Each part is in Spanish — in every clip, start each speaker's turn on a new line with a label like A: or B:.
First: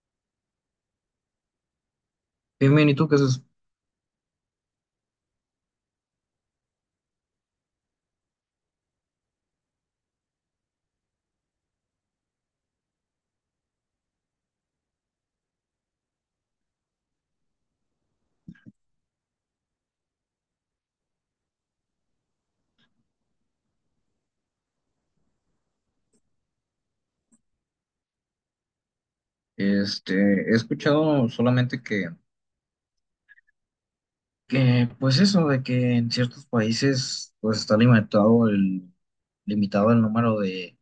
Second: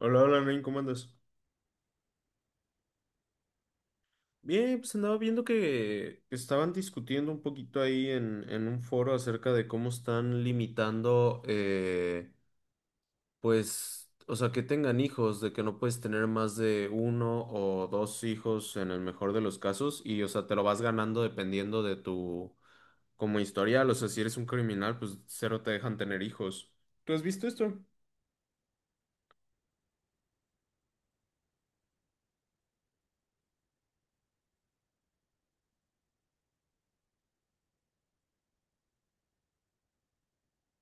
A: Hola, hola, Nain, ¿cómo andas?
B: Bien, bien, ¿y tú qué haces?
A: Bien, pues andaba viendo que estaban discutiendo un poquito ahí en un foro acerca de cómo están limitando, o sea, que tengan hijos, de que no puedes tener más de uno o dos hijos en el mejor de los casos y, o sea, te lo vas ganando dependiendo de tu, como historial, o sea, si eres un criminal, pues cero te dejan tener hijos. ¿Tú has visto esto?
B: He escuchado solamente pues eso, de que en ciertos países, pues está limitado limitado el número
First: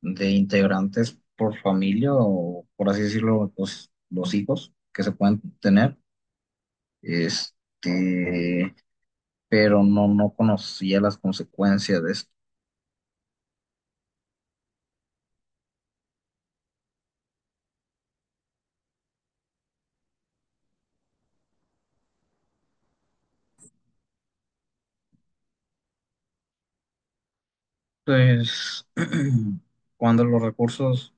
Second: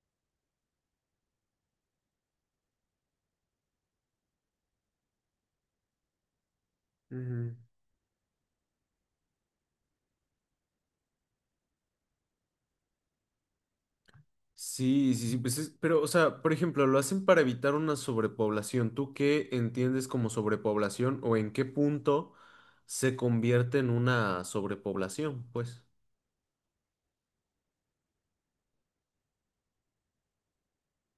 B: de integrantes por familia o, por así decirlo, los hijos que se pueden tener.
A: Ujú.
B: Este, pero no conocía las consecuencias de esto.
A: Sí, sí, sí, pero, o sea, por ejemplo, lo hacen para evitar una sobrepoblación. ¿Tú qué entiendes como sobrepoblación o en qué punto se convierte en una sobrepoblación? Pues,
B: Pues, cuando los recursos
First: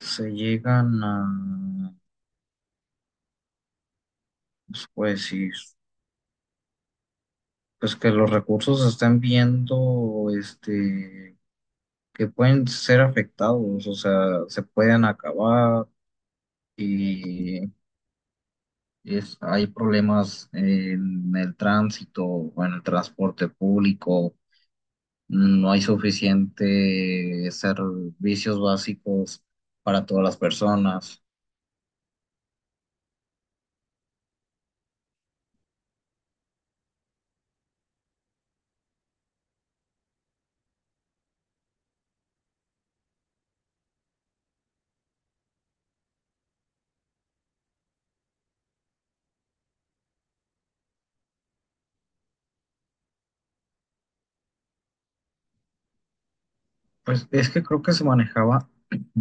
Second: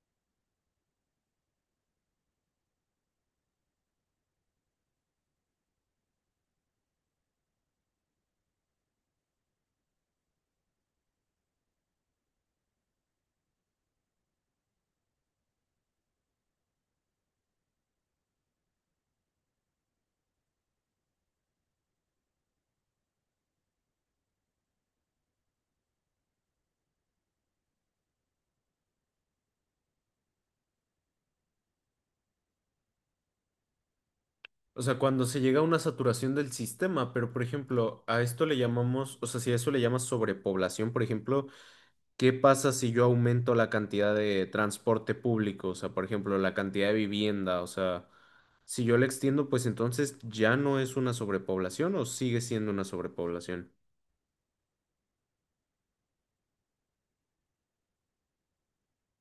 B: se llegan a, pues, ¿puede decir? Pues que los recursos se están viendo, que pueden ser afectados, o sea, se pueden acabar y es, hay problemas en el tránsito o en el transporte público, no hay suficiente servicios básicos para todas las personas.
A: o sea, cuando se llega a una saturación del sistema, pero, por ejemplo, a esto le llamamos, o sea, si a eso le llamas sobrepoblación, por ejemplo, ¿qué pasa si yo aumento la cantidad de transporte público? O sea, por ejemplo, la cantidad de vivienda. O sea, si yo la extiendo, pues entonces ya no es una sobrepoblación o sigue siendo una sobrepoblación.
B: Pues es que creo que se manejaba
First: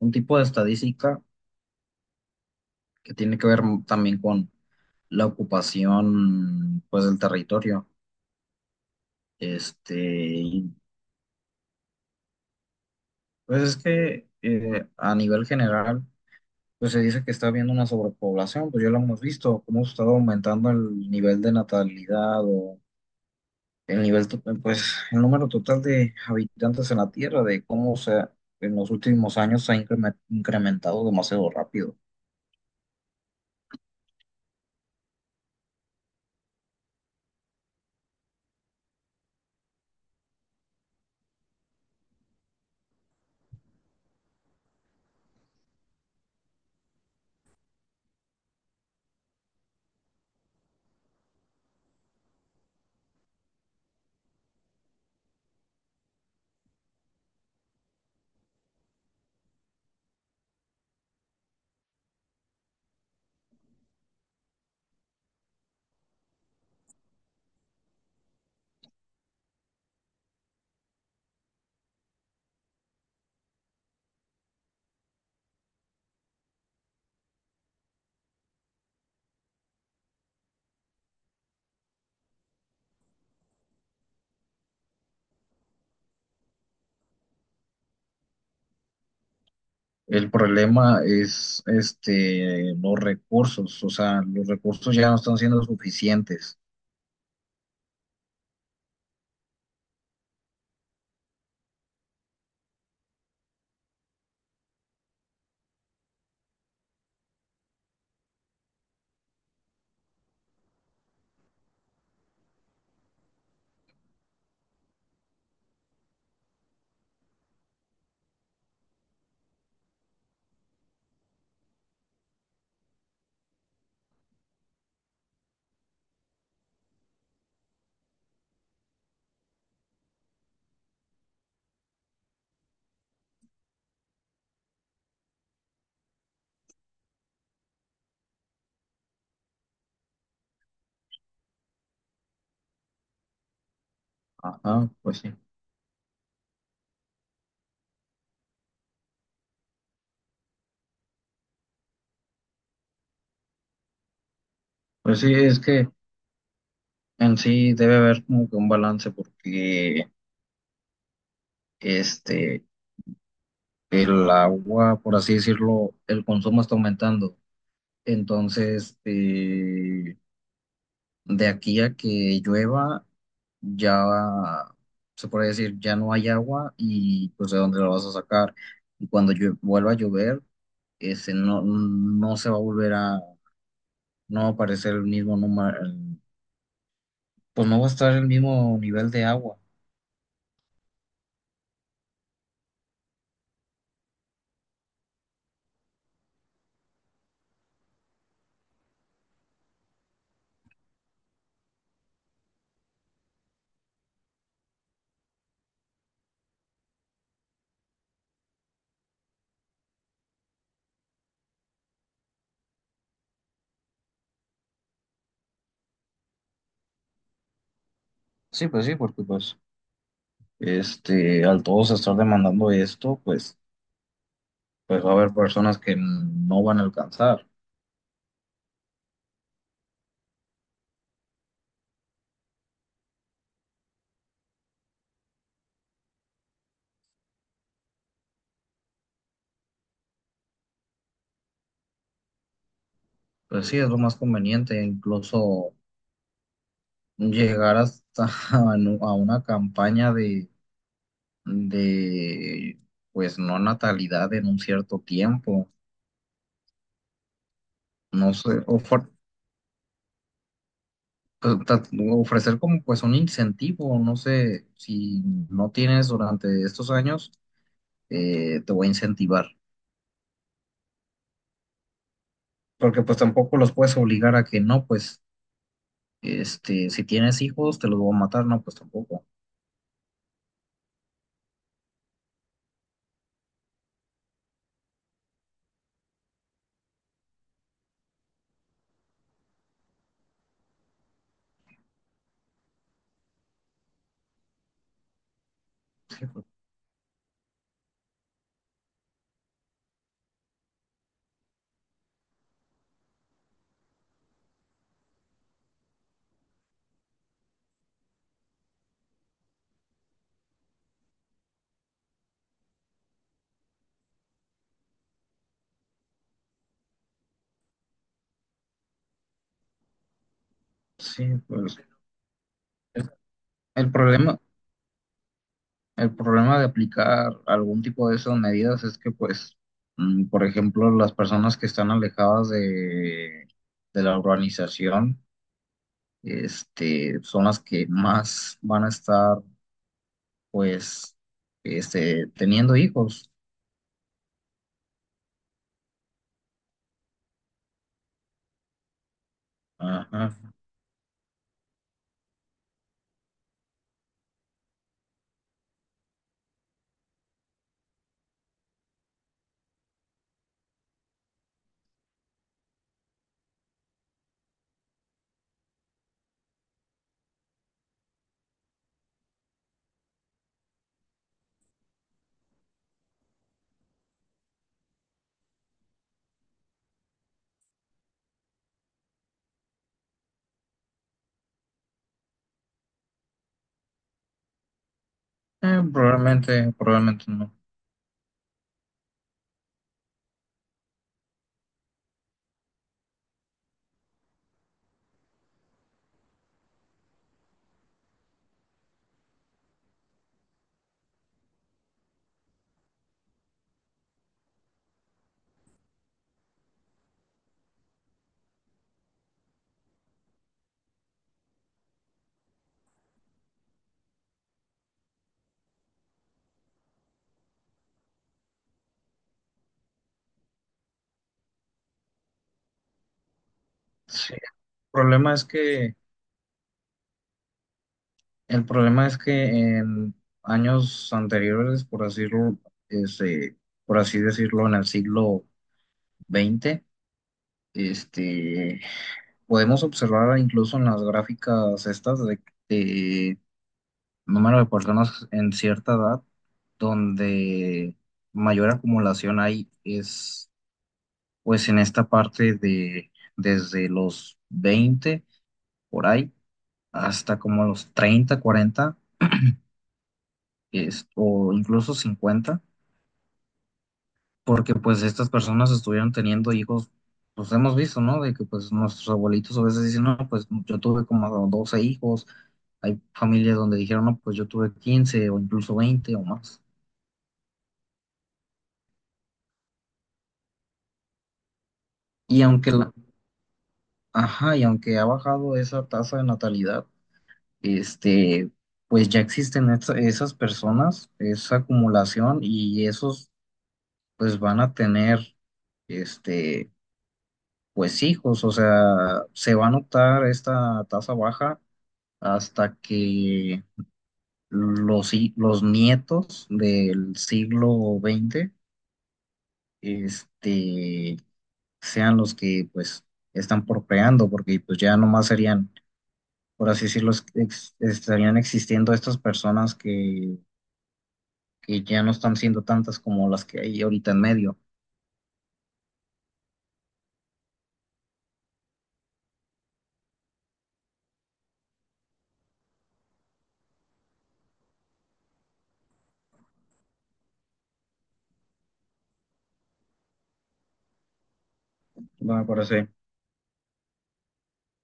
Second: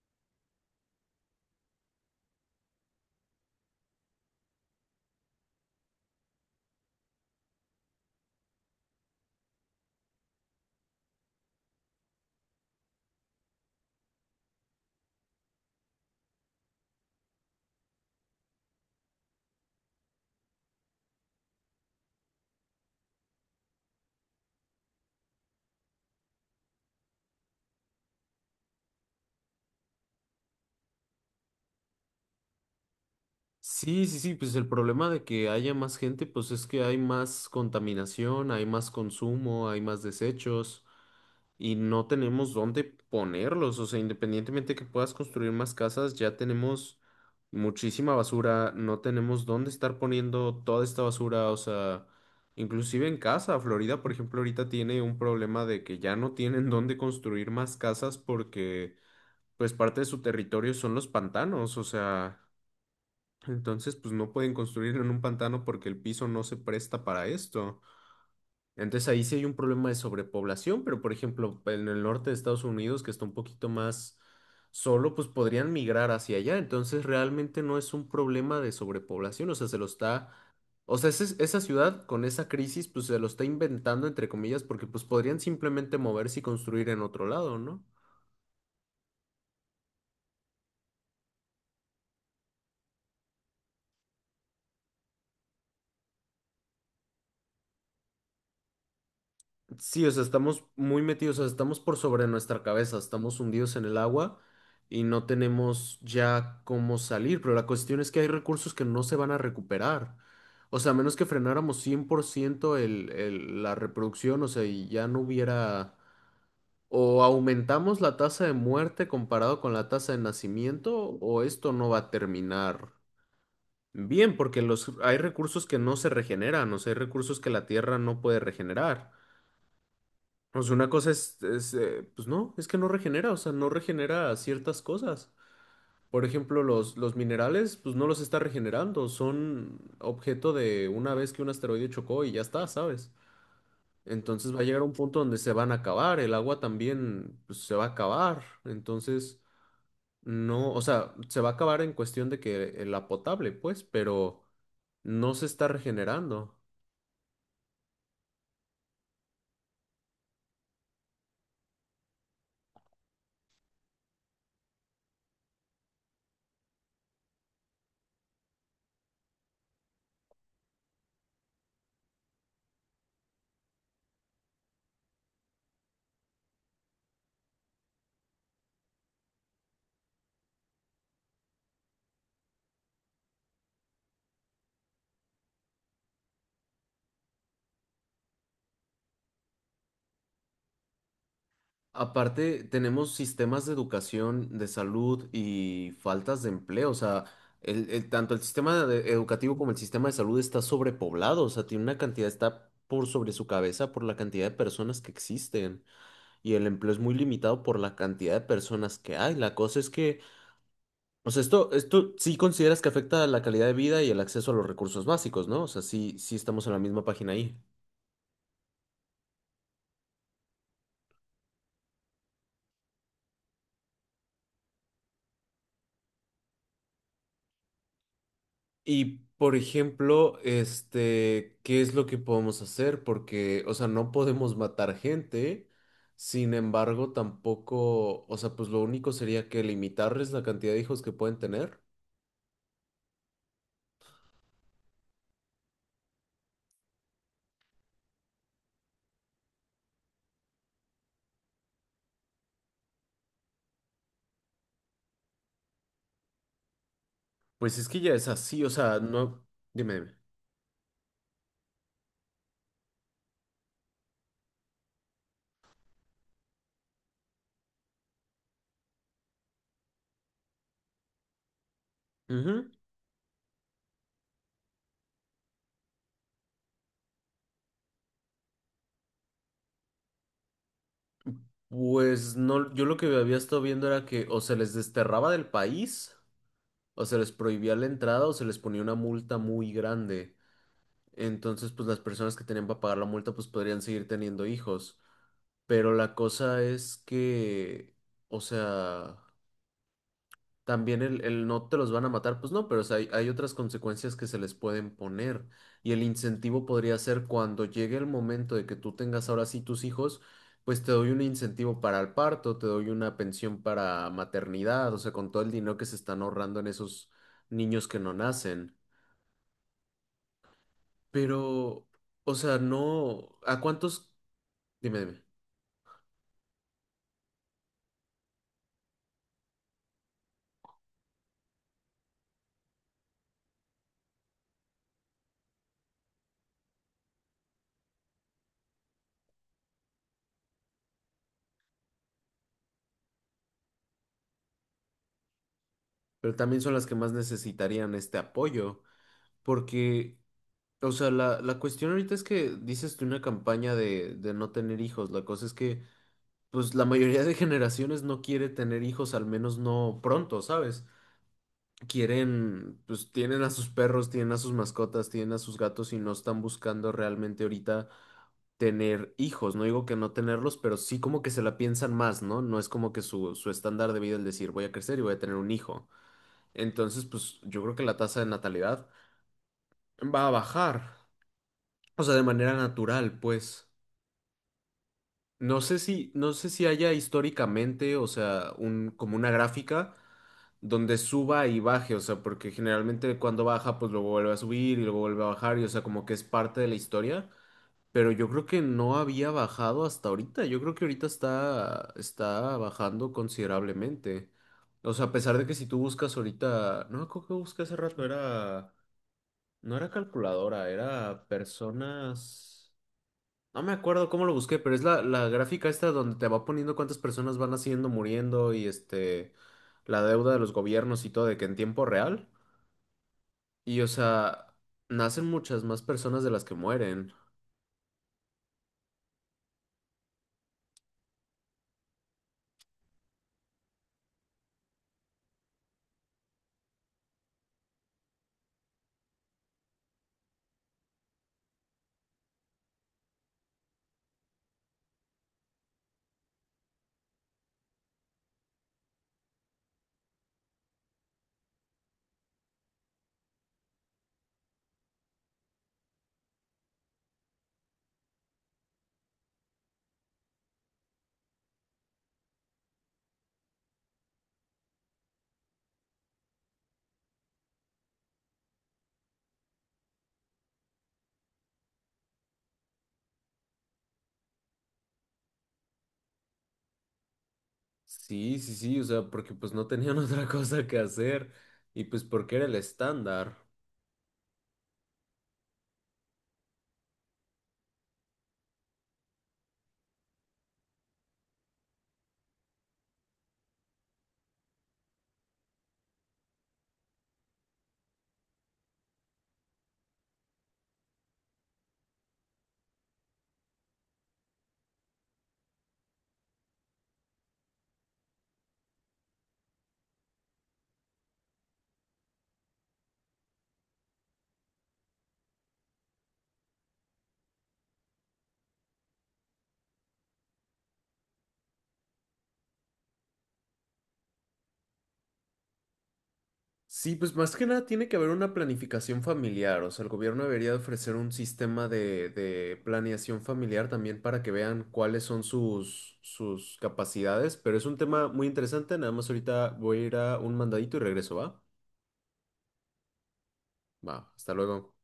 B: un tipo de estadística que tiene que ver también con la ocupación, pues, del territorio. Este, y, pues es que a nivel general, pues se dice que está habiendo una sobrepoblación, pues ya lo hemos visto, cómo ha estado aumentando el nivel de natalidad o el nivel, pues el número total de habitantes en la Tierra, de cómo en los últimos años se ha incrementado demasiado rápido.
A: Sí, sí, sí, pues el problema de que haya más gente, pues es que hay más contaminación, hay más consumo, hay más desechos, y no tenemos dónde ponerlos. O sea, independientemente que puedas construir más casas, ya tenemos muchísima basura, no tenemos dónde estar poniendo toda esta basura. O sea, inclusive en casa, Florida, por ejemplo, ahorita tiene un problema de que ya no tienen dónde construir más casas porque, pues, parte de su territorio son los pantanos. O sea, entonces, pues, no pueden construir en un pantano porque el piso no se presta para esto. Entonces ahí sí hay un problema de sobrepoblación, pero por ejemplo, en el norte de Estados Unidos, que está un poquito más solo, pues podrían migrar hacia allá. Entonces realmente no es un problema de sobrepoblación, o sea, se lo está, o sea, esa ciudad con esa crisis, pues se lo está inventando, entre comillas, porque pues podrían simplemente moverse y construir en otro lado, ¿no?
B: El problema es este, los recursos, o sea, los recursos ya no están siendo suficientes.
A: Sí, o sea, estamos muy metidos, o sea, estamos por sobre nuestra cabeza, estamos hundidos en el agua y no tenemos ya cómo salir, pero la cuestión es que hay recursos que no se van a recuperar. O sea, a menos que frenáramos 100% la reproducción, o sea, y ya no hubiera... O aumentamos la tasa de muerte comparado con la tasa de nacimiento, o esto no va a terminar bien, porque los, hay recursos que no se regeneran, o sea, hay recursos que la Tierra no puede regenerar, pues una cosa es, pues no, es que no regenera, o sea, no regenera ciertas cosas. Por ejemplo, los minerales, pues no los está regenerando, son objeto de una vez que un asteroide chocó y ya está, ¿sabes? Entonces va a llegar
B: Ajá,
A: un
B: pues
A: punto
B: sí.
A: donde se van a acabar, el agua también, pues, se va a acabar, entonces no, o sea, se va a acabar en cuestión de que la potable, pues, pero
B: Pues sí,
A: no se
B: es
A: está
B: que...
A: regenerando.
B: En sí debe haber como que un balance porque este el agua, por así decirlo, el consumo está aumentando. Entonces, de aquí a que llueva, ya se puede decir, ya no hay agua y pues de dónde la vas a sacar. Y cuando vuelva a llover, no se va a volver a, no va a aparecer el mismo número, pues no va a estar el mismo nivel de agua.
A: Aparte, tenemos sistemas de educación, de salud y faltas de empleo. O sea, tanto educativo como el sistema de salud está sobrepoblado. O sea, tiene una cantidad, está por sobre su cabeza por la cantidad de personas que existen. Y el empleo es muy limitado por la cantidad de personas que hay. La cosa es que, o sea, esto sí consideras que afecta a la calidad de vida y el acceso a los recursos básicos, ¿no? O sea, sí, sí estamos en la misma página ahí.
B: Sí, pues sí, porque pues al todos estar demandando esto, pues, pues va a haber personas que no van a alcanzar.
A: Y por ejemplo, este, ¿qué es lo que podemos hacer? Porque, o sea, no podemos matar gente, sin embargo, tampoco, o sea, pues lo único sería que limitarles la cantidad de hijos que pueden tener.
B: Pues sí, es lo más conveniente, incluso llegar hasta a a una campaña de pues, no natalidad en un cierto tiempo.
A: Pues es que ya es
B: No sé,
A: así, o sea, no, dime, dime.
B: pues, ofrecer como pues un incentivo, no sé, si no tienes durante estos años, te voy a incentivar.
A: Ujú.
B: Porque pues tampoco los puedes obligar a que no, pues si tienes hijos, te los voy a matar, no, pues tampoco.
A: Pues no, yo lo que había estado viendo era que o se les desterraba del país, o se les prohibía la entrada, o se les ponía una multa muy grande. Entonces, pues las personas que tenían para pagar la multa, pues podrían seguir teniendo hijos. Pero la cosa es que, o sea, también el no te los van a matar, pues no, pero o sea, hay otras consecuencias que se les pueden poner. Y el incentivo podría ser cuando llegue el momento de que tú tengas ahora sí tus hijos, pues te doy un incentivo para el parto, te doy una pensión para maternidad, o sea, con todo el dinero que se están ahorrando en esos niños que no nacen.
B: Sí,
A: Pero, o sea, no, ¿a
B: el
A: cuántos?
B: problema,
A: Dime, dime.
B: el problema de aplicar algún tipo de esas medidas es que, pues, por ejemplo, las personas que están alejadas de la urbanización, son las que más van a estar, pues, teniendo hijos.
A: Pero también son las que más necesitarían este apoyo. Porque,
B: Ajá.
A: o sea, la cuestión ahorita es que dices tú una campaña de no tener hijos. La cosa es que, pues, la mayoría de generaciones no quiere tener hijos, al menos no pronto, ¿sabes? Quieren, pues, tienen a sus perros, tienen a sus mascotas, tienen a sus gatos y no están buscando realmente ahorita tener hijos. No digo que no tenerlos, pero sí como que se la piensan más, ¿no? No es como que su estándar de vida es decir, voy a crecer y voy a tener un hijo. Entonces, pues, yo creo que la tasa de natalidad va a bajar. O sea, de manera natural, pues. No sé
B: Eh,
A: si, no sé si
B: probablemente,
A: haya
B: probablemente no.
A: históricamente, o sea, un, como una gráfica donde suba y baje, o sea, porque generalmente cuando baja, pues luego vuelve a subir y luego vuelve a bajar, y o sea, como que es parte de la historia. Pero yo creo que no había bajado hasta ahorita. Yo creo que ahorita está, está bajando considerablemente. O sea, a pesar de que si tú buscas ahorita, no, creo que busqué hace rato, era, no era calculadora, era personas. No me acuerdo cómo lo busqué, pero es la gráfica esta donde te va poniendo cuántas personas van haciendo, muriendo y este, la deuda de los gobiernos y todo, de que en tiempo real. Y o
B: Sí, el
A: sea, nacen
B: problema es
A: muchas más
B: que
A: personas de las que mueren.
B: El problema es que en años anteriores, por decirlo, este, por así decirlo, en el siglo XX este, podemos observar incluso en las gráficas estas de número de personas en cierta edad, donde mayor acumulación hay es pues en esta parte de desde los 20 por ahí hasta como los 30, 40 o incluso 50 porque pues estas personas estuvieron teniendo hijos, pues hemos visto, ¿no? De que pues nuestros abuelitos a veces dicen, no, pues yo tuve como 12 hijos, hay familias donde dijeron, no, pues yo tuve 15 o incluso 20 o más.
A: Sí, sí, sí, o sea, porque pues no tenían otra cosa que hacer y pues porque
B: Y
A: era el
B: aunque la,
A: estándar.
B: ajá, y aunque ha bajado esa tasa de natalidad, este, pues ya existen esas personas, esa acumulación y esos pues van a tener, este, pues hijos, o sea, se va a notar esta tasa baja hasta que los nietos del siglo XX este, sean los que pues están procreando, porque pues ya nomás serían, por así decirlo, estarían existiendo estas personas que ya no están siendo tantas como las que hay ahorita en medio.
A: Sí, pues más que nada tiene que haber una planificación familiar, o sea, el gobierno debería de ofrecer un sistema de planeación familiar también para que vean cuáles son sus, sus capacidades, pero es un tema muy interesante, nada más ahorita voy a ir a un mandadito y regreso, ¿va?
B: Bueno, me parece.
A: Va, hasta luego.